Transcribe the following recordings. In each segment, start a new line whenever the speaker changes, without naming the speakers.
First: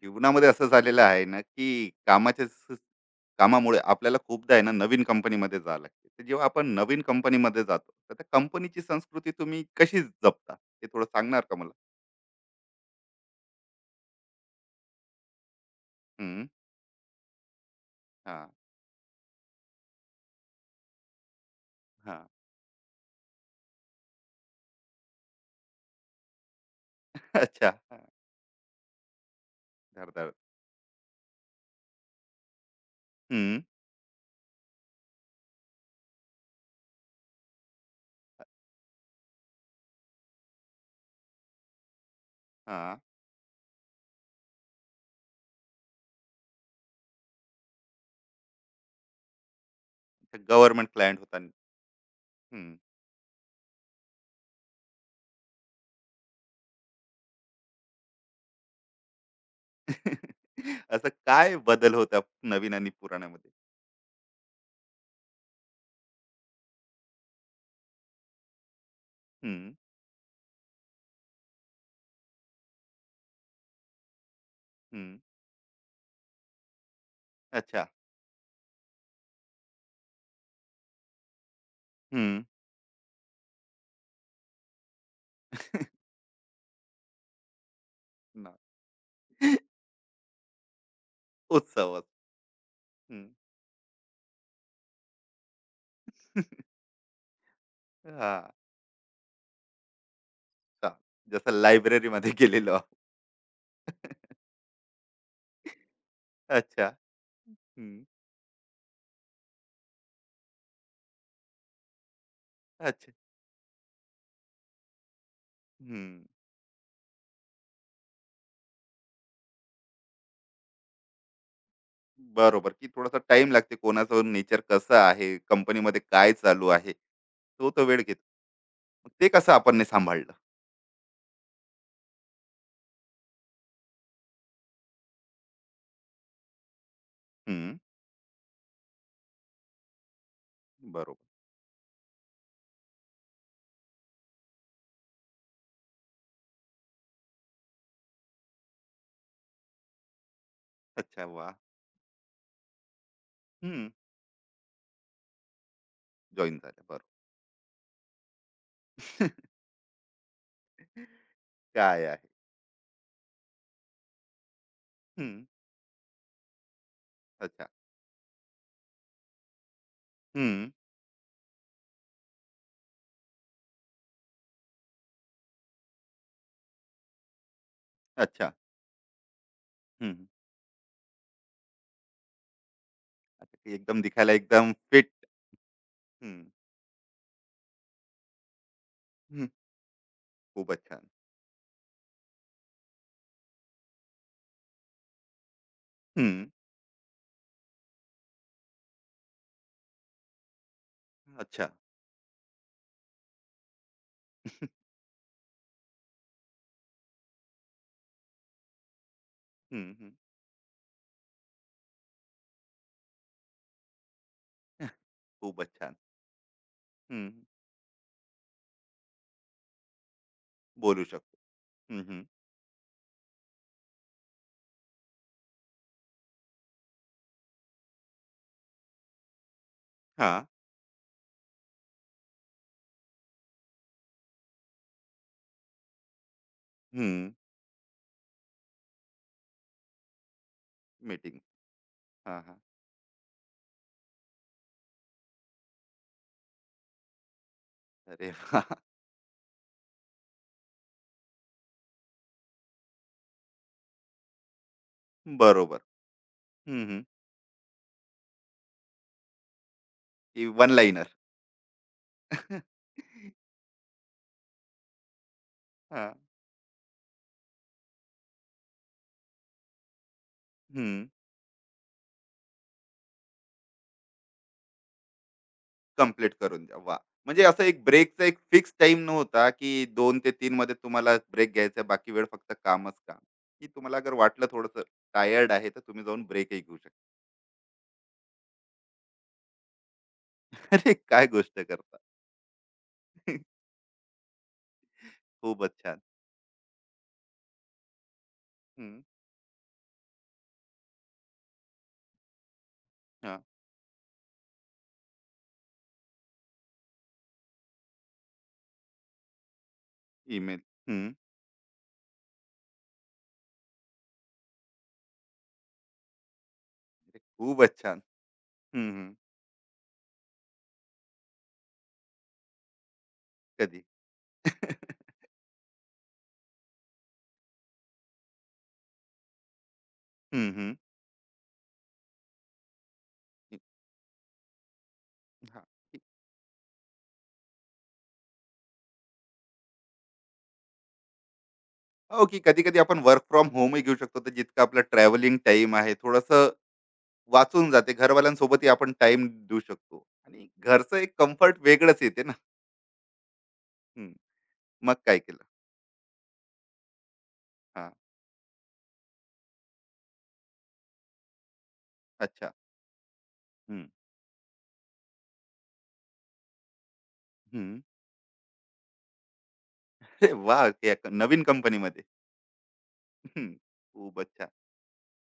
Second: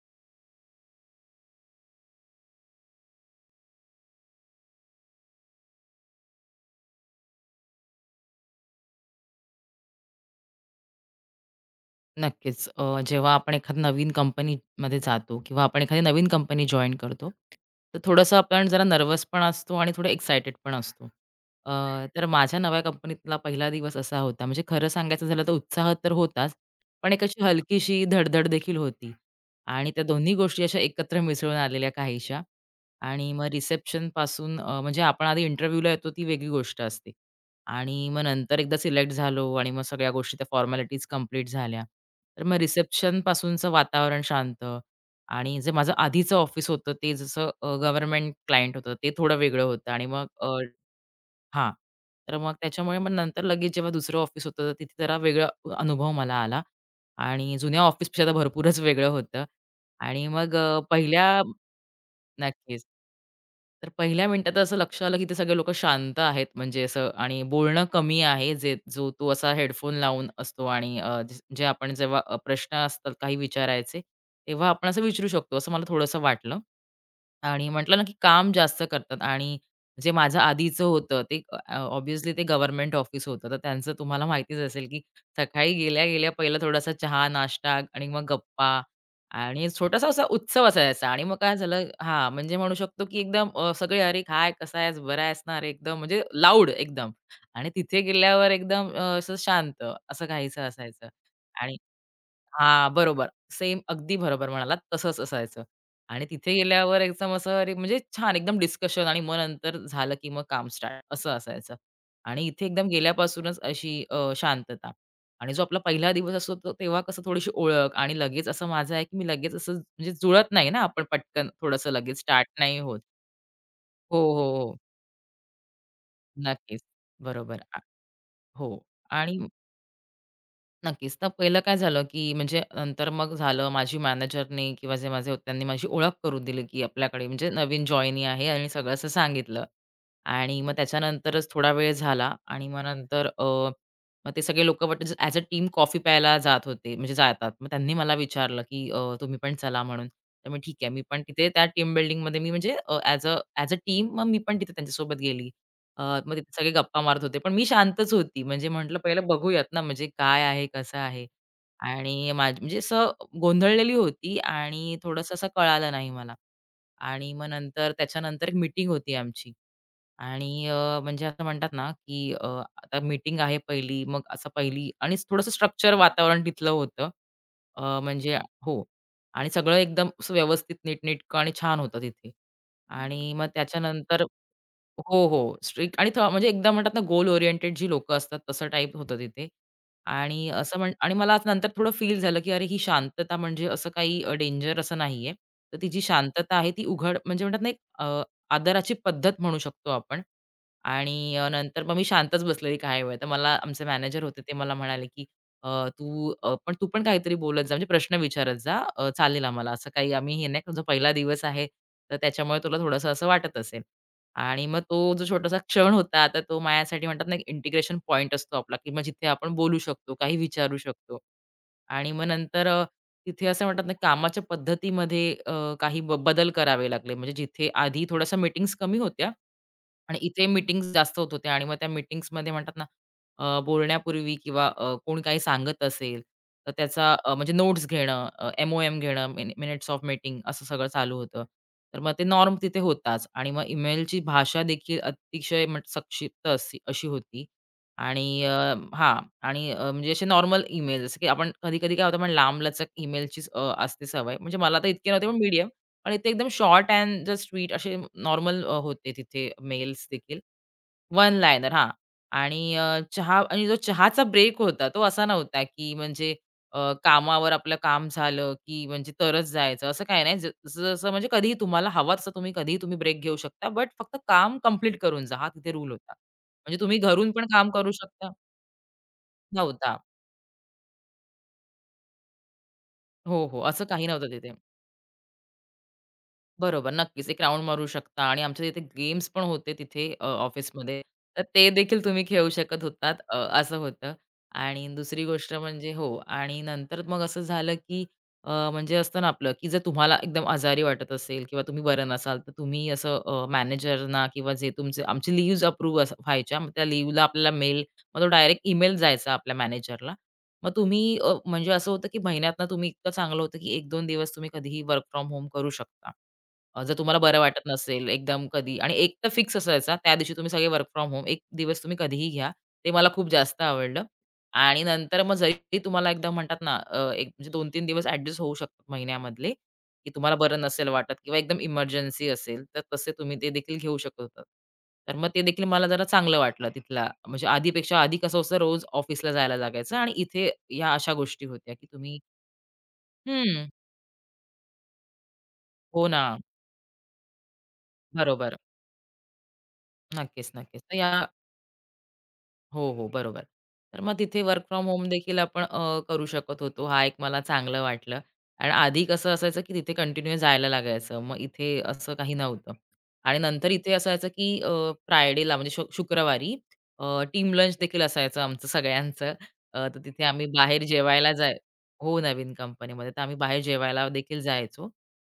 जीवनामध्ये असं झालेलं आहे ना, की कामाच्या स कामामुळे आपल्याला खूपदा आहे ना, नवीन कंपनीमध्ये जावं लागते. तर जेव्हा आपण नवीन कंपनीमध्ये जातो, तर त्या कंपनीची संस्कृती तुम्ही कशी जपता? हे थोडं सांगणार का मला?
नक्कीच. जेव्हा आपण एखाद्या नवीन कंपनीमध्ये जातो किंवा आपण एखादी नवीन
हं.
कंपनी जॉइन करतो, तर थोडंसं
हां.
आपण जरा नर्व्हस पण असतो आणि थोडं एक्सायटेड पण असतो. अ, तर
हां.
माझ्या नव्या कंपनीतला पहिला दिवस असा होता. म्हणजे खरं सांगायचं झालं तर उत्साह तर होताच, पण एक अशी
अच्छा. हां.
हलकीशी धडधड देखील होती आणि त्या दोन्ही
धडधाकट.
गोष्टी अशा एकत्र मिसळून आलेल्या काहीशा. आणि मग
हं.
रिसेप्शनपासून म्हणजे आपण आधी इंटरव्ह्यूला येतो ती वेगळी गोष्ट असते. आणि मग नंतर एकदा सिलेक्ट झालो आणि मग सगळ्या गोष्टी त्या फॉर्मॅलिटीज कम्प्लीट झाल्या. तर मग
हां.
रिसेप्शनपासूनचं वातावरण शांत आणि जे माझं आधीचं ऑफिस होतं ते जसं गव्हर्नमेंट क्लायंट होतं ते थोडं वेगळं होतं आणि मग
गव्हर्नमेंट क्लायंट होता.
हां. तर मग
हं.
त्याच्यामुळे मग नंतर लगेच जेव्हा दुसरं ऑफिस होतं तर तिथे जरा वेगळा अनुभव मला आला आणि जुन्या ऑफिसपेक्षा तर भरपूरच वेगळं होतं आणि मग
असं
पहिल्या
काय बदल होता नवीन
नक्कीच.
आणि पुराण्यामध्ये?
तर पहिल्या मिनिटात असं लक्षात आलं, की ते सगळे लोकं शांत आहेत म्हणजे असं आणि बोलणं कमी आहे. जे जो तो असा
हं,
हेडफोन लावून असतो आणि अ, ज जे आपण जेव्हा प्रश्न असतात काही विचारायचे, तेव्हा आपण असं
हं.
विचारू शकतो, असं मला थोडंसं वाटलं. आणि
अच्छा.
म्हटलं ना, की काम जास्त करतात आणि जे माझं आधीचं होतं ते ऑब्व्हियसली ते
हं.
गव्हर्नमेंट ऑफिस होतं. तर त्यांचं तुम्हाला माहितीच असेल, की सकाळी गेल्या-गेल्या पहिला थोडासा चहा, नाश्ता आणि मग गप्पा आणि छोटासा असा उत्सव असायचा आणि मग काय झालं
उत्सव.
हां, म्हणजे म्हणू शकतो, की
हं.
एकदम सगळे "अरे काय? कसा आहेस? बरा आहेस ना?" अरे एकदम म्हणजे लाऊड एकदम आणि तिथे गेल्यावर
हां.
एकदम असं शांत असं काहीसं
अच्छा.
असायचं
जसं
आणि
लायब्ररीमध्ये गेलेलो आहोत.
हां, बरोबर. सेम अगदी बरोबर म्हणालात तसंच असायचं. आणि तिथे
अच्छा.
गेल्यावर एकदम असं अरे
हं.
म्हणजे छान एकदम डिस्कशन आणि मग नंतर झालं की मग काम स्टार्ट असं असायचं. आणि इथे एकदम
अच्छा.
गेल्यापासूनच अशी शांतता. आणि जो आपला
हं.
पहिला दिवस असतो तो तेव्हा कसं थोडीशी ओळख आणि लगेच असं माझं आहे की मी लगेच असं म्हणजे जुळत नाही ना आपण पटकन थोडंसं लगेच स्टार्ट
बरोबर,
नाही
की
होत.
थोडासा टाइम लागते.
हो,
कोणाचं
हो,
नेचर
हो.
कसं आहे, कंपनीमध्ये काय चालू
नक्कीच.
आहे,
बरोबर.
तो तो वेळ घेतो.
हो.
मग ते
आणि
कसं आपण ने सांभाळलं?
नक्कीच. तर पहिलं काय झालं, की म्हणजे नंतर मग झालं माझी मॅनेजरनी किंवा जे माझे होते त्यांनी माझी ओळख करून दिली, की आपल्याकडे म्हणजे
हं.
नवीन जॉइनी आहे आणि सगळं असं सांगितलं. आणि मग
बरोबर.
त्याच्यानंतरच थोडा वेळ झाला आणि मग नंतर मग ते सगळे लोकं वाटत म्हणजे ॲज अ टीम कॉफी प्यायला जात होते, म्हणजे जातात. मग त्यांनी मला विचारलं, की "तुम्ही पण चला" म्हणून. तर मी ठीक आहे. मी पण
अच्छा,
तिथे
वाह!
त्या टीम बिल्डिंगमध्ये मी म्हणजे ॲज अ
हं.
टीम मग मी पण तिथे त्यांच्यासोबत गेली. मग तिथे
जॉइन
सगळे
झालं.
गप्पा
बरोबर.
मारत होते. पण मी शांतच होती. म्हणजे म्हटलं पहिलं बघूयात ना, म्हणजे काय आहे, कसं आहे?
काय आहे?
आणि माझी म्हणजे असं गोंधळलेली होती आणि
हं.
थोडंसं असं कळालं नाही मला. आणि मग
अच्छा.
नंतर त्याच्यानंतर एक मीटिंग होती आमची आणि
हं.
म्हणजे असं म्हणतात ना, की आता मीटिंग आहे पहिली, मग असं पहिली आणि थोडंसं स्ट्रक्चर वातावरण तिथलं होतं. म्हणजे
अच्छा.
हो. आणि सगळं एकदम
हं.
असं व्यवस्थित नीटनेटकं आणि छान होतं तिथे. आणि मग
अच्छा, ते एकदम
त्याच्यानंतर
दिखायला एकदम फिट.
हो, हो. स्ट्रिक्ट आणि
हं.
म्हणजे एकदा म्हणतात ना गोल ओरिएंटेड जी लोकं असतात तसं टाईप होतं
हं.
तिथे. आणि असं
खूपच
म्हण
छान.
आणि मला आज नंतर थोडं फील झालं, की अरे ही शांतता म्हणजे असं काही डेंजर असं नाहीये. तर ती जी
हं.
शांतता आहे ती उघड म्हणजे म्हणतात ना एक आदराची पद्धत म्हणू शकतो आपण. आणि
अच्छा.
नंतर मग मी शांतच बसलेली काही वेळ. तर मला आमचे मॅनेजर होते ते मला म्हणाले, की अ, "तू पण तू पण काहीतरी बोलत जा म्हणजे प्रश्न विचारत जा. चालेल आम्हाला." असं
हं,
काही
हं.
आम्ही हे नाही तुझा पहिला दिवस आहे, तर त्याच्यामुळे तुला थोडंसं असं वाटत असेल. आणि मग तो जो छोटासा
खूपच
क्षण
छान.
होता, आता तो माझ्यासाठी म्हणतात
हं.
ना, एक इंटिग्रेशन पॉइंट असतो आपला, की मग जिथे आपण बोलू शकतो, काही विचारू
बोलू
शकतो.
शकतो.
आणि मग नंतर तिथे असं म्हणतात ना, कामाच्या पद्धतीमध्ये काही बदल करावे लागले. म्हणजे जिथे आधी थोड्याशा मीटिंग्स कमी होत्या, आणि
हां.
इथे मीटिंग्ज जास्त होत होत्या आणि मग त्या मीटिंग्समध्ये म्हणतात ना, बोलण्यापूर्वी किंवा कोण काही सांगत असेल, तर त्याचा
हं.
अ, म्हणजे नोट्स घेणं, एम-ओ-एम घेणं, मिनिट्स ऑफ मीटिंग असं सगळं चालू
मीटिंग.
होतं. तर मग ते
हां,
नॉर्म
हां.
तिथे होताच आणि मग ईमेलची भाषा देखील अतिशय संक्षिप्त अशी अशी होती आणि
अरे
अ,
वाह!
हां आणि अ, म्हणजे असे नॉर्मल ईमेल जसं की आपण कधी-कधी काय होतं, आपण लांबलचक ईमेलचीच असते सवय. म्हणजे मला तर इतकी नव्हती पण मीडिया
बरोबर.
आणि ते एकदम शॉर्ट
हं,
अँड द स्वीट असे नॉर्मल होते तिथे मेल्स देखील.
की वन लाइनर.
वन लाइनर हां. आणि चहा आणि जो चहाचा ब्रेक होता तो असा नव्हता, की
हां.
म्हणजे अ, कामावर आपलं काम झालं, की म्हणजे तरच जायचं असं काही नाही. जसं
हं.
जसं म्हणजे कधीही तुम्हाला हवा तसं तुम्ही कधीही ब्रेक घेऊ शकता. बट फक्त काम कंप्लीट करून जा हा तिथे रूल होता.
कंप्लीट करून द्या.
म्हणजे तुम्ही
वाह!
घरून
म्हणजे
पण
असं
काम
एक
करू
ब्रेकचा
शकता
एक फिक्स टाईम नव्हता, की
नव्हता.
2 ते तीन मध्ये तुम्हाला ब्रेक घ्यायचा आहे. बाकी वेळ फक्त कामच काम.
हो, हो.
की
असं
तुम्हाला
काही
अगर
नव्हतं
वाटलं
तिथे.
थोडंसं टायर्ड आहे, तर तुम्ही जाऊन ब्रेकही घेऊ
बरोबर,
शकता.
नक्कीच. एक राउंड मारू शकता आणि आमच्या तिथे गेम्स पण होते तिथे हं.
अरे
ऑफिसमध्ये.
काय
तर
गोष्ट
ते
करता.
देखील तुम्ही खेळू शकत होतात असं होतं. आणि दुसरी गोष्ट
खूपच
म्हणजे
छान.
हो आणि नंतर मग असं झालं, की म्हणजे
हं.
असतं ना आपलं, की जर तुम्हाला एकदम आजारी वाटत असेल किंवा तुम्ही बरं नसाल, तर तुम्ही
हां.
असं मॅनेजरना किंवा जे तुमचे आमची लीव्हज अप्रूव्ह व्हायच्या. मग त्या लीव्हला आपल्याला मेल, मग तो डायरेक्ट ईमेल जायचा आपल्या मॅनेजरला.
ईमेल.
मग
हं.
तुम्ही म्हणजे असं होतं, की महिन्यातनं तुम्ही इतकं चांगलं होतं, की 1-2 दिवस तुम्ही कधीही वर्क फ्रॉम होम करू शकता. जर तुम्हाला बरं वाटत
खूपच छान.
नसेल एकदम कधी
हं,
आणि
हं.
एक तर फिक्स असायचा. त्या दिवशी तुम्ही सगळे वर्क फ्रॉम होम 1 दिवस तुम्ही कधीही घ्या. ते मला खूप जास्त
कधी?
आवडलं. आणि नंतर मग जरी तुम्हाला एकदम म्हणतात ना, एक म्हणजे 2-3 दिवस ॲडजस्ट होऊ शकतात महिन्यामधले, की तुम्हाला
हं,
बरं
हं.
नसेल वाटत किंवा एकदम इमर्जन्सी असेल, तर तसे तुम्ही ते देखील घेऊ शकत होतात. तर मग ते देखील
हां.
मला जरा चांगलं वाटलं तिथला म्हणजे आधीपेक्षा आधी कसं होतं रोज ऑफिसला जायला लागायचं आणि इथे ह्या अशा गोष्टी होत्या, की तुम्ही
हो, की कधी-कधी आपण वर्क फ्रॉम
हं.
होमही घेऊ शकतो. तर जितकं आपलं ट्रॅव्हलिंग टाईम आहे,
हो ना.
थोडंसं वाचून जाते.
बरोबर.
घरवाल्यांसोबतही आपण टाइम देऊ शकतो आणि
नक्कीच, नक्कीच. तर
घरचं
या
एक कम्फर्ट वेगळंच येते ना.
हो, हो, बरोबर. तर
हं.
मग तिथे वर्क फ्रॉम
मग
होम
काय
देखील
केलं?
आपण करू शकत होतो. हा एक मला चांगलं
हां.
वाटलं. आणि आधी कसं असायचं, की तिथे कंटिन्यू जायला लागायचं. मग इथे असं काही
अच्छा.
नव्हतं. आणि नंतर
हं,
इथे असायचं, की फ्रायडेला म्हणजे शुक्रवारी टीम
हं.
लंच देखील असायचं आमचं सगळ्यांचं. तर तिथे
अरे
आम्ही
वाह!
बाहेर
या
जेवायला
नवीन
जाय
कंपनीमध्ये.
हो, नवीन कंपनीमध्ये. तर आम्ही
हं.
बाहेर जेवायला
खूपच
देखील
छान.
जायचो.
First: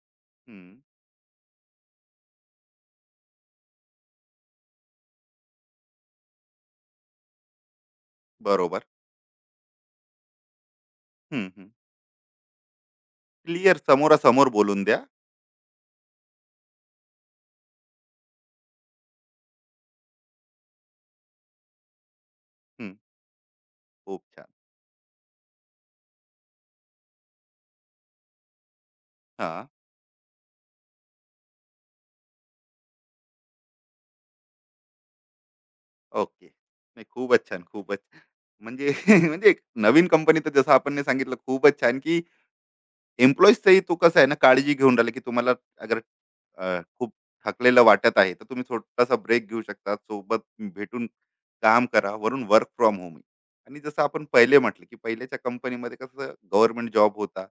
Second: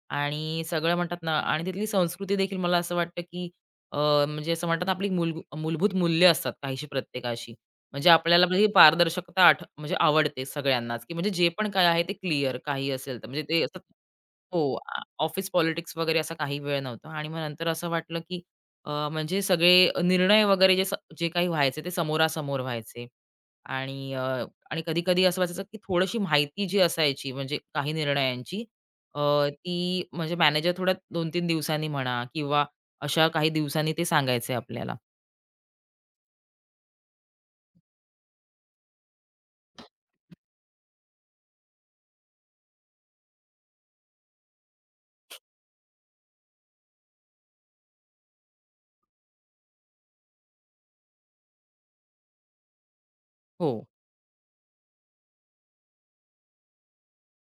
आणि सगळं म्हणतात ना आणि तिथली संस्कृती देखील मला असं वाटतं, की अ, म्हणजे असं म्हणतात ना, आपली मूलभूत मूल्य असतात काहीशी प्रत्येकाशी. म्हणजे आपल्याला म्हणजे ही
बरोबर.
पारदर्शकता म्हणजे आवडते सगळ्यांनाच, की म्हणजे जे पण काय आहे ते क्लिअर काही असेल तर. म्हणजे ते
क्लिअर
असं
समोरासमोर
हो,
बोलून द्या.
ऑफिस पॉलिटिक्स वगैरे असा काही वेळ नव्हता आणि मग नंतर असं वाटलं, की म्हणजे सगळे निर्णय वगैरे जे काही व्हायचे ते समोरासमोर
हं.
व्हायचे आणि
खूप छान.
आणि कधी-कधी असं व्हायचं, की थोडीशी माहिती जी असायची म्हणजे काही निर्णयांची अ,
हां.
ती म्हणजे मॅनेजर थोड्या 2-3 दिवसांनी म्हणा किंवा अशा काही दिवसांनी ते सांगायचंय आपल्याला.
ओके. नाही खूपच छान, खूपच. म्हणजे म्हणजे एक नवीन कंपनी तर जसं आपण ने सांगितलं खूपच छान, की एम्प्लॉईजचाही तो कसं आहे ना काळजी घेऊन राहिला, की तुम्हाला अगर खूप थकलेलं वाटत आहे, तर तुम्ही छोटासा ब्रेक घेऊ शकता. सोबत भेटून काम करा. वरून वर्क फ्रॉम होम आहे.
हो.
आणि जसं आपण पहिले म्हटलं, की पहिल्याच्या कंपनीमध्ये कसं गव्हर्नमेंट जॉब होता.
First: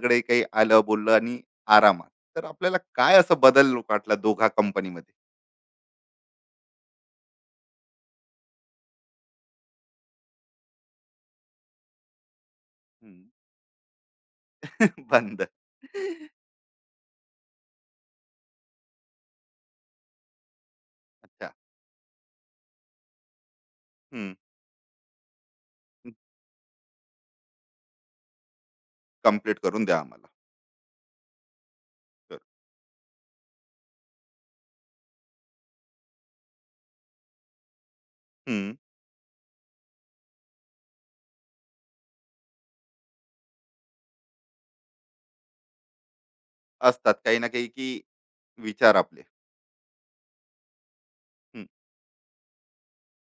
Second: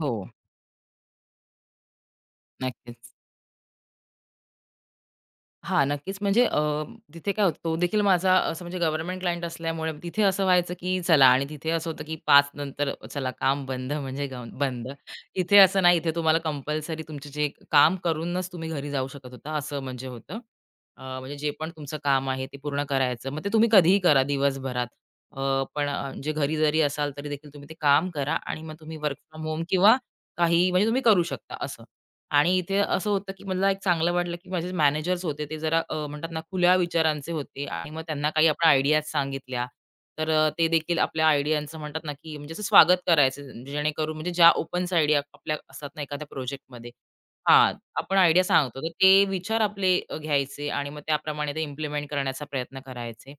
हो,
काही आलं, बोललं आणि आरामात. तर आपल्याला
नक्कीच.
काय असा बदल वाटला दोघा कंपनीमध्ये?
हां, नक्कीच. म्हणजे तिथे काय होतं, तो देखील माझा असं म्हणजे गव्हर्नमेंट क्लायंट असल्यामुळे तिथे असं व्हायचं, की चला आणि तिथे असं होतं, की 5 नंतर
हं.
चला काम बंद म्हणजे बंद.
बंद.
इथे असं नाही, इथे तुम्हाला कंपल्सरी तुमचे जे काम करूनच तुम्ही घरी जाऊ शकत होता, असं म्हणजे होतं. म्हणजे जे
अच्छा.
पण तुमचं काम आहे ते पूर्ण करायचं. मग ते तुम्ही कधीही करा
हं.
दिवसभरात. पण म्हणजे घरी जरी असाल तरी देखील तुम्ही ते काम करा आणि मग तुम्ही वर्क फ्रॉम
कंप्लीट
होम
करून
किंवा
द्या आम्हाला.
काही म्हणजे तुम्ही करू शकता असं.
तर
आणि इथे असं होतं, की मला एक चांगलं वाटलं, की माझे मॅनेजर्स होते ते जरा म्हणतात ना खुल्या विचारांचे होते आणि मग त्यांना काही आपण
हं.
आयडियाज सांगितल्या, तर ते देखील आपल्या आयडियांचं म्हणतात ना, की म्हणजे असं स्वागत करायचं जेणेकरून म्हणजे ज्या ओपन्स आयडिया आपल्या असतात ना एखाद्या प्रोजेक्टमध्ये
असतात काही ना काही,
हां,
की
आपण आयडिया सांगतो. तर
विचार
ते
आपले.
विचार आपले घ्यायचे आणि मग त्याप्रमाणे ते
हं.
इम्प्लिमेंट करण्याचा प्रयत्न करायचे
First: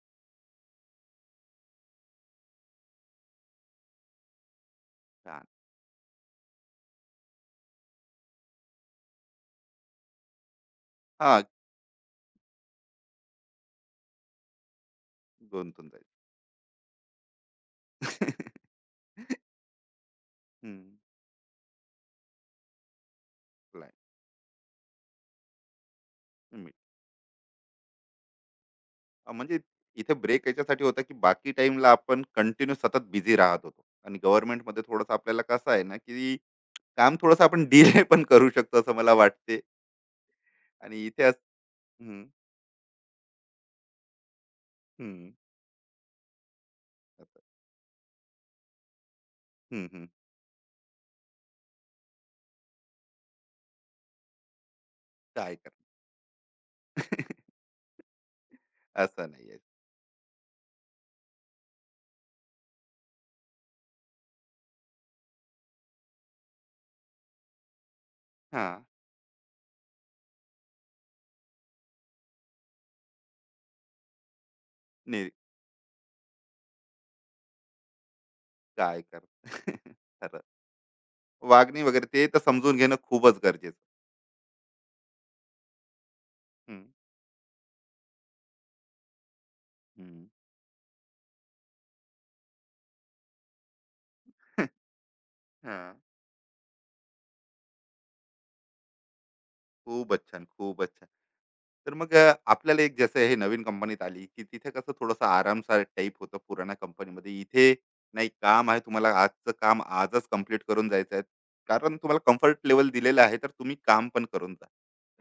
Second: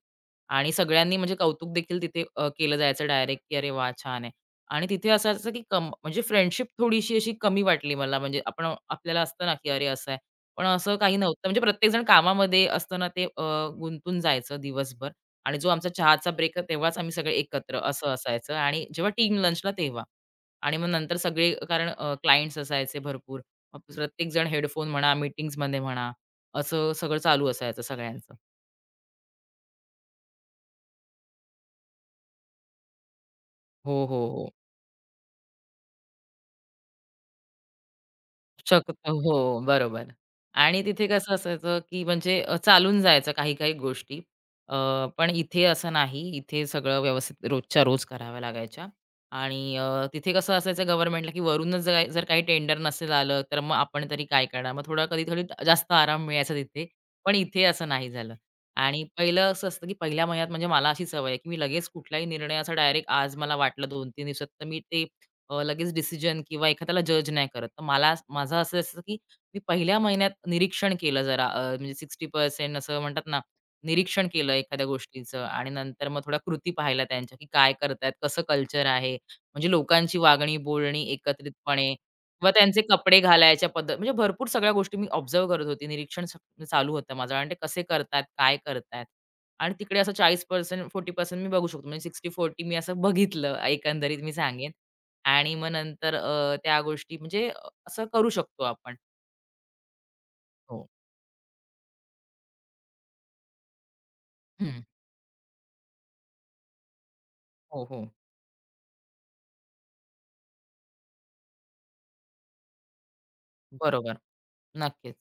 आणि सगळ्यांनी म्हणजे कौतुक देखील तिथे केलं जायचं डायरेक्ट, की "अरे वाह! छान आणि तिथे असं असायचं की म्हणजे फ्रेंडशिप थोडीशी अशी कमी वाटली मला. म्हणजे आपण आपल्याला असतं ना, की अरे असं आहे. पण असं काही नव्हतं.
हां,
म्हणजे प्रत्येकजण कामामध्ये असताना ते गुंतून जायचं दिवसभर आणि जो आमचा
गुंतून जाईल.
चहाचा ब्रेक तेव्हाच आम्ही सगळे एकत्र असं असायचं आणि जेव्हा टीम लंचला तेव्हा. आणि
हं,
मग नंतर सगळे कारण क्लायंट्स असायचे भरपूर. मग
लाईट
प्रत्येकजण हेडफोन म्हणा, मीटिंग्समध्ये म्हणा,
मीठ.
असं सगळं चालू असायचं सगळ्यांचं.
म्हणजे इथे ब्रेक याच्यासाठी होता, की बाकी टाईमला आपण कंटिन्यू सतत बिझी राहत होतो
हो, हो,
आणि
हो.
गव्हर्नमेंटमध्ये थोडंसं आपल्याला कसं आहे ना, की काम थोडंसं आपण डिले पण करू शकतो असं
शकतो.
मला
हो,
वाटते
बरोबर. आणि
आणि
तिथे
इथे
कसं
अस
असायचं, की
हं,
म्हणजे चालून जायचं काही-काही गोष्टी. अ, पण
हं,
इथे असं नाही. इथे सगळं
असं.
व्यवस्थित रोजच्या रोज कराव्या लागायच्या. आणि
हं, हं.
तिथे कसं असायचं गव्हर्नमेंटला, की वरूनच जर जर काही टेंडर नसेल आलं, तर मग आपण तरी काय करणार? मग थोडा कधी थोडी
काय करणार?
जास्त आराम मिळायचा तिथे. पण इथे असं नाही झालं. आणि
असं नाही
पहिलं
आहे.
असं असतं, की पहिल्या महिन्यात म्हणजे मला अशी सवय आहे, की मी लगेच कुठलाही निर्णय असा डायरेक्ट आज मला वाटलं 2-3 दिवसात, तर मी ते लगेच डिसिजन किंवा एखाद्याला जज नाही करत. तर माझं असं असतं, की मी पहिल्या महिन्यात निरीक्षण केलं जरा म्हणजे 60% असं म्हणतात ना, निरीक्षण केलं एखाद्या
नाही
गोष्टीचं आणि नंतर मग थोड्या कृती पाहिल्या त्यांच्या, की काय करतायत, कसं कल्चर
काय
आहे.
करणार?
म्हणजे लोकांची
खरं.
वागणी, बोलणी
वागणी
एकत्रितपणे
वगैरे ते तर
किंवा
समजून
त्यांचे
घेणं
कपडे
खूपच
घालायच्या
गरजेचं.
पद्धत म्हणजे भरपूर सगळ्या गोष्टी मी ऑब्झर्व्ह करत होती. निरीक्षण स
हं,
चालू होतं माझं आणि ते कसे करतायत, काय करतायत आणि तिकडे असं
हं.
40% 40% मी बघू शकतो. म्हणजे 60-40 मी असं बघितलं एकंदरीत मी सांगेन. आणि मग
हां,
नंतर त्या गोष्टी असं करू शकतो आपण.
खूपच छान,
हो.
खूपच छान. तर मग आपल्याला एक जसं हे नवीन कंपनीत आली की तिथे
हं.
कसं थोडंसं आरामसार टाईप होतं पुराण्या कंपनीमध्ये इथे
हो, हो.
नाही काम आहे तुम्हाला आजचं काम आजच कंप्लीट करून जायचं आहे कारण तुम्हाला कम्फर्ट लेवल दिलेलं आहे तर तुम्ही काम
बरोबर.
पण करून जा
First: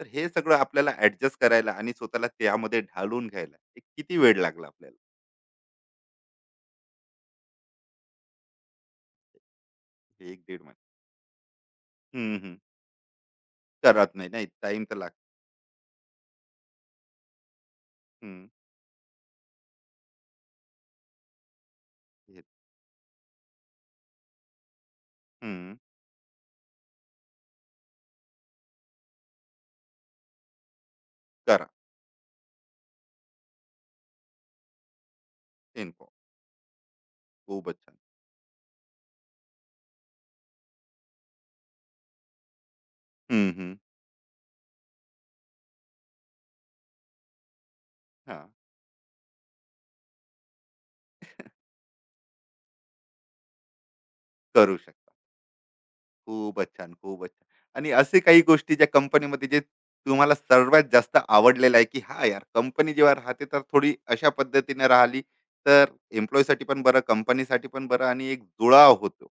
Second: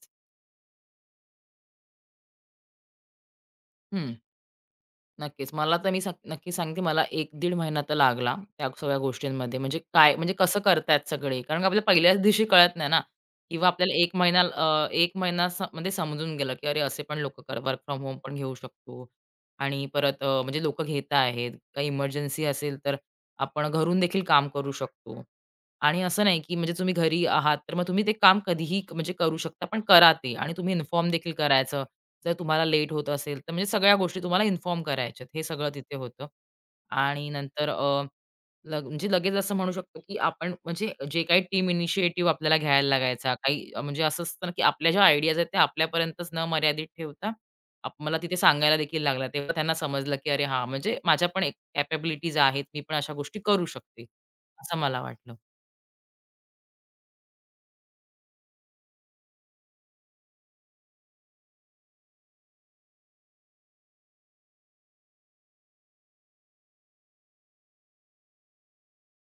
तर हे सगळं आपल्याला ऍडजस्ट करायला आणि स्वतःला त्यामध्ये ढालून घ्यायला एक
हं.
किती वेळ लागला आपल्याला
नक्कीच. मला तर मी सांग नक्की सांगते मला 1-1.5 महिना तर लागला त्या सगळ्या गोष्टींमध्ये. म्हणजे काय म्हणजे
एक
कसं
दीड महिना
करतायत सगळे. कारण का आपल्याला पहिल्याच
हम्म,
दिवशी
हम्म.
कळत नाही ना किंवा आपल्याला
करत
एक
नाही
महिना
नाही टाइम तर
1
लाग
महिना स मध्ये समजून गेलं, की अरे असे पण लोक वर्क फ्रॉम होम पण
हम्म,
घेऊ शकतो आणि परत म्हणजे लोकं घेत आहेत. काही
हे-
इमर्जन्सी असेल तर आपण घरून देखील काम करू शकतो.
हम्म,
आणि असं नाही, की म्हणजे तुम्ही घरी आहात तर मग तुम्ही ते काम म्हणजे करू शकता. पण करा ते आणि तुम्ही इन्फॉर्म देखील
करा
करायचं जर तुम्हाला लेट होत असेल, तर म्हणजे सगळ्या गोष्टी तुम्हाला इन्फॉर्म करायच्यात. हे सगळं तिथे
इन्फॉर्म
होतं. आणि नंतर
खूपच छान
लग म्हणजे लगेच असं म्हणू शकतो, की आपण म्हणजे जे काही टीम इनिशिएटिव्ह आपल्याला घ्यायला लागायचा,
हम्म,
काही
हम्म.
म्हणजे असं असतं ना, की आपल्या ज्या आयडियाज आहेत, त्या आपल्यापर्यंतच न मर्यादित ठेवता मला तिथे
हा
सांगायला देखील लागला. तेव्हा त्यांना समजलं, की अरे हां, म्हणजे माझ्या पण एक कॅपॅबिलिटीज आहेत. मी पण अशा गोष्टी करू शकते, असं
करू
मला
शकता
वाटलं.
खूपच छान, खूपच छान. आणि असे काही गोष्टी ज्या कंपनीमध्ये जे तुम्हाला सर्वात जास्त आवडलेलं आहे, की हां, यार कंपनी जेव्हा राहते तर थोडी अशा पद्धतीने राहिली, तर एम्प्लॉयीसाठी पण बरं, कंपनीसाठी पण बरं आणि एक जुळाव होतो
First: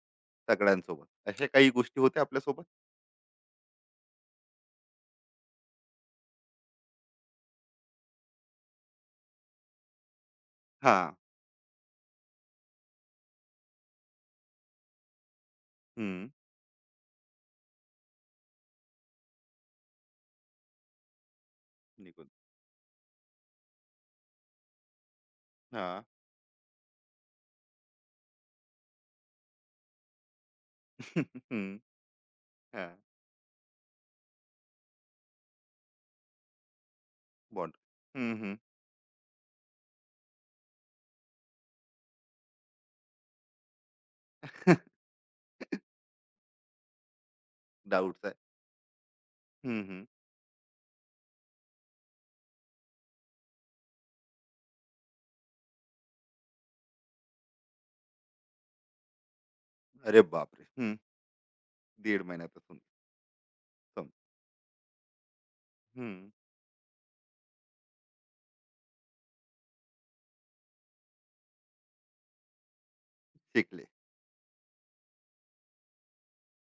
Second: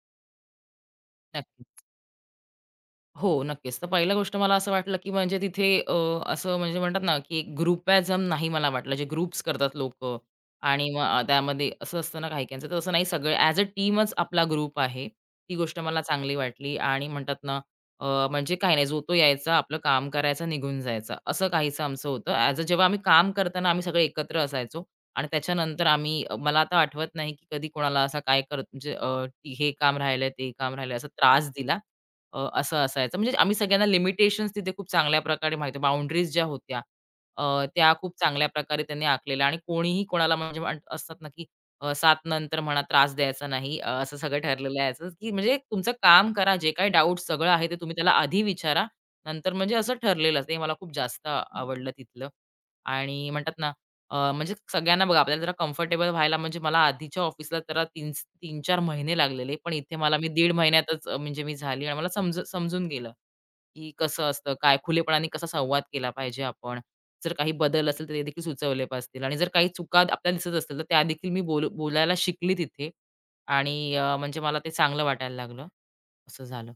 सगळ्यांसोबत. अशा काही
नक्कीच.
गोष्टी होत्या आपल्यासोबत?
हो, नक्कीच. तर पहिली गोष्ट मला असं वाटलं, की म्हणजे तिथे असं म्हणजे म्हणतात ना, की एक ग्रुपिझम नाही मला वाटलं, जे ग्रुप्स करतात लोकं आणि मग
हां.
त्यामध्ये असं असतं ना काही-काहींचं, तर तसं नाही सगळे ॲज अ टीमच आपला ग्रुप आहे. ती गोष्ट मला
हं.
चांगली वाटली आणि म्हणतात ना, अ, म्हणजे काही नाही, जो तो यायचा, आपलं काम करायचं, निघून जायचा, असं काहीसं आमचं
निघून.
होतं. ॲज अ जेव्हा आम्ही काम करताना आम्ही सगळे एकत्र असायचो आणि त्याच्यानंतर
हां.
आम्ही मला आता आठवत नाही, की कधी कोणाला असा काय करत हे काम राहिलंय, ते काम राहिलंय, असा
हं.
त्रास
हां.
दिला. असं असायचं. म्हणजे आम्ही सगळ्यांना लिमिटेशन्स तिथे खूप चांगल्या प्रकारे माहिती बाउंडरीज ज्या होत्या
बॉन्ड.
त्या खूप
हं,
चांगल्या
हं.
प्रकारे त्यांनी आखलेल्या आणि कोणीही कोणाला म्हणजे म्हण असतात ना, की 7 नंतर म्हणा त्रास द्यायचा नाही. असं सगळं ठरलेलं यायचं, की म्हणजे तुमचं काम करा. जे काही डाउट सगळं आहे ते तुम्ही त्याला
डाउट्स आहे.
आधी विचारा. नंतर म्हणजे
हं,
असं
हं.
ठरलेलं. ते मला खूप जास्त आवडलं तिथलं आणि म्हणतात ना म्हणजे सगळ्यांना बघा आपल्याला जरा कम्फर्टेबल व्हायला म्हणजे मला आधीच्या ऑफिसला जरा 3-4 महिने लागलेले. पण इथे मला
अरे
मी दीड
बापरे! हं.
महिन्यातच म्हणजे मी झाली आणि मला
दीड
समज
महिन्यापासून.
समजून गेलं, की कसं असतं, काय खुलेपणाने कसा संवाद केला
हं.
पाहिजे आपण. जर काही बदल असेल तर ते देखील सुचवले असतील आणि जर काही चुका आपल्याला दिसत असतील तर त्या देखील मी बोलायला शिकली तिथे
शिकले.
आणि म्हणजे मला ते चांगलं वाटायला लागलं. असं झालं.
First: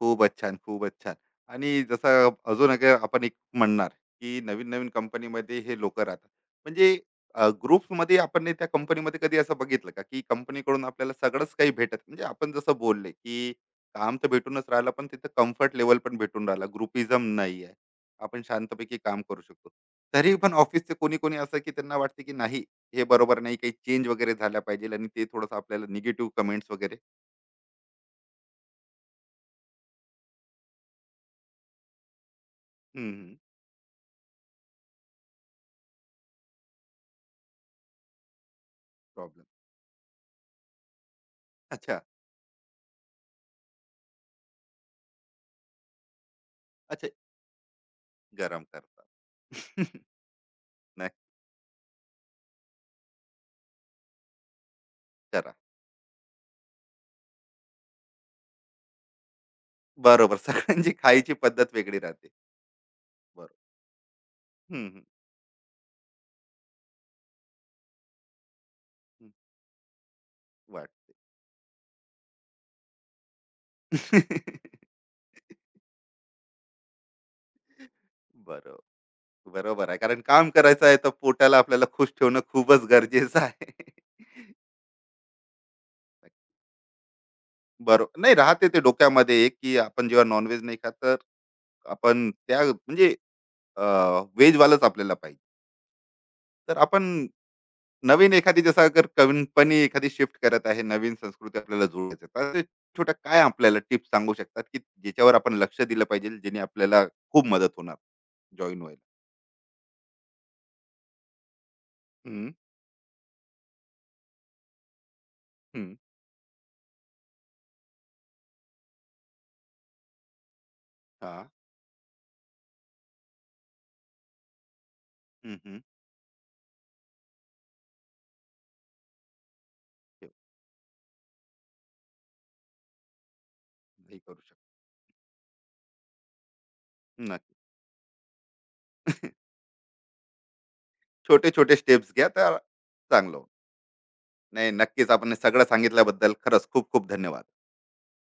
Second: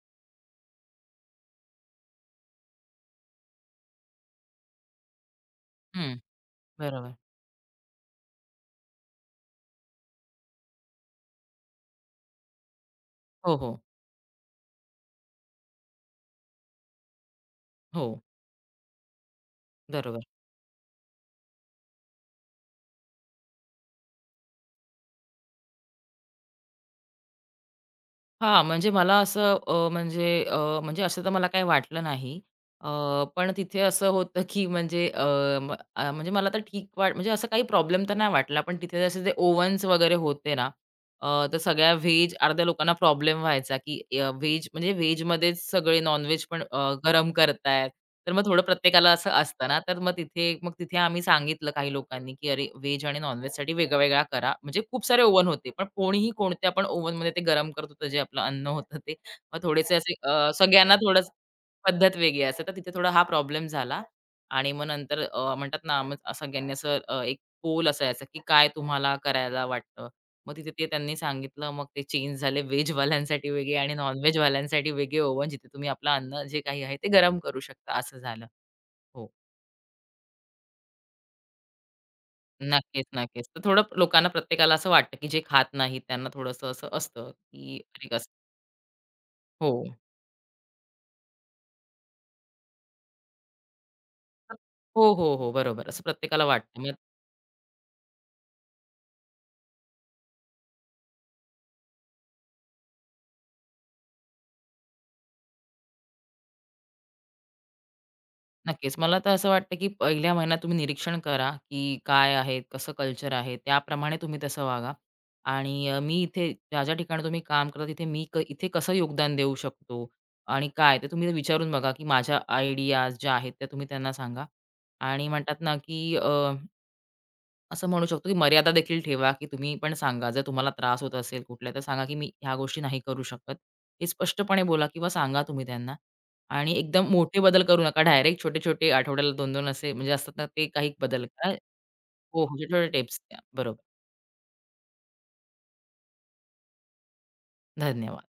खूपच छान, खूपच छान. आणि जसं अजून एक आपण एक म्हणणार, की नवीन-नवीन कंपनीमध्ये हे लोकं
हं.
राहतात. म्हणजे
बरोबर.
ग्रुप्समध्ये आपण नाही, त्या कंपनीमध्ये कधी असं बघितलं का, की कंपनीकडून आपल्याला सगळंच काही भेटत म्हणजे आपण जसं बोलले, की
हो, हो.
काम तर भेटूनच राहिलं, पण तिथं कम्फर्ट लेव्हल पण भेटून राहिला. ग्रुपिझम नाही आहे.
हो.
आपण शांतपैकी काम करू शकतो.
बरोबर.
तरी पण ऑफिसचे कोणी-कोणी असं, की त्यांना वाटते, की नाही हे बरोबर नाही, काही चेंज वगैरे झाला पाहिजे आणि ते थोडंसं आपल्याला निगेटिव्ह कमेंट्स वगैरे
हा, म्हणजे मला असं म्हणजे असं तर मला काही वाटलं नाही. अ, पण तिथे असं होतं, की म्हणजे मला तर ठीक वाट म्हणजे असा काही प्रॉब्लेम तर नाही वाटला. पण तिथे जसे ते
प्रॉब्लेम.
ओव्हन्स वगैरे होते ना, तर सगळ्या
अच्छा.
व्हेज अर्ध्या लोकांना प्रॉब्लेम व्हायचा, की व्हेज म्हणजे व्हेजमध्येच सगळे नॉन-व्हेज पण
अच्छा
गरम करतायत. तर मग थोडं
गरम
प्रत्येकाला असं असतं ना,
करतात
तर मग तिथे तिथे
नाही
आम्ही सांगितलं काही लोकांनी, की "अरे, व्हेज आणि नॉन-व्हेजसाठी वेगळा करा." म्हणजे खूप सारे ओव्हन
करा
होते, पण कोणीही कोणत्या पण ओव्हनमध्ये ते गरम करत होतं, जे आपलं अन्न होतं ते. मग थोडेसे असे
बरोबर सगळ्यांची
सगळ्यांना थोडं
खायची पद्धत वेगळी
पद्धत
राहते
वेगळी असते, तर तिथे थोडा हा
बरोबर
प्रॉब्लेम झाला. आणि मग
हम्म, हम्म,
नंतर म्हणतात ना, मग सगळ्यांनी असं एक पोल असायचा, की काय तुम्हाला
हम्म,
करायला वाटतं? मग तिथे ते
वाटते
त्यांनी सांगितलं. मग ते चेंज झाले. व्हेजवाल्यांसाठी वेगळे आणि नॉन-व्हेजवाल्यांसाठी वेगळे ओव्हन, जिथे तुम्ही आपलं अन्न जे काही आहे ते गरम करू शकता, असं झालं.
बरोबर
हो.
बरोबर आहे कारण काम करायचं आहे तर पोटाला आपल्याला खुश ठेवणं खूपच
नक्कीच,
गरजेचं
नक्कीच. तर
आहे
थोडं लोकांना प्रत्येकाला असं वाटतं, की जे खात नाहीत त्यांना थोडंसं असं असतं, की अरे
बरोबर
कसं.
नाही राहते ते डोक्यामध्ये एक
हो.
की आपण जेव्हा नॉनव्हेज नाही खात तर आपण त्या म्हणजे व्हेज वालाच
हो,
आपल्याला
हो,
पाहिजे
हो. बरोबर. असं प्रत्येकाला
तर
वाटतं.
आपण नवीन एखादी जसं अगर कंपनी एखादी शिफ्ट करत आहे, नवीन संस्कृती आपल्याला जोडायचं तर ते छोट्या काय आपल्याला टिप्स सांगू शकतात, की ज्याच्यावर आपण लक्ष दिलं पाहिजे, जेणे आपल्याला खूप मदत होणार जॉइन
नक्कीच.
व्हायला?
मला तर असं वाटतं, की पहिल्या महिन्यात तुम्ही निरीक्षण करा, की काय
हं,
आहे, कसं कल्चर आहे, त्याप्रमाणे तुम्ही तसं वागा. आणि
हं.
मी इथे ज्या-ज्या ठिकाणी तुम्ही काम करता, तिथे मी क इथे कसं योगदान देऊ शकतो आणि काय? ते तुम्ही
हां.
विचारून बघा, की माझ्या आयडियाज ज्या आहेत, त्या तुम्ही त्यांना सांगा. आणि
हं,
म्हणतात ना,
हं.
की असं म्हणू शकतो, की मर्यादा देखील ठेवा, की तुम्ही पण सांगा.
ते
जर तुम्हाला त्रास होत असेल कुठल्या, तर सांगा, की "मी ह्या गोष्टी नाही करू शकत." हे
नाही करू
स्पष्टपणे
शकत.
बोला किंवा सांगा तुम्ही त्यांना. आणि एकदम मोठे
नक्की.
बदल करू नका. डायरेक्ट छोटे-छोटे आठवड्याला 2-2 असे म्हणजे असतात ना, ते काही बदल करा.
छोटे-छोटे स्टेप्स घ्या
हो, हो.
तर
छोटे-छोटे टिप्स
चांगलं
द्या.
होईल.
बरोबर.
नाही, नक्कीच आपण हे सगळं सांगितल्याबद्दल खरंच खूप-खूप धन्यवाद.
धन्यवाद.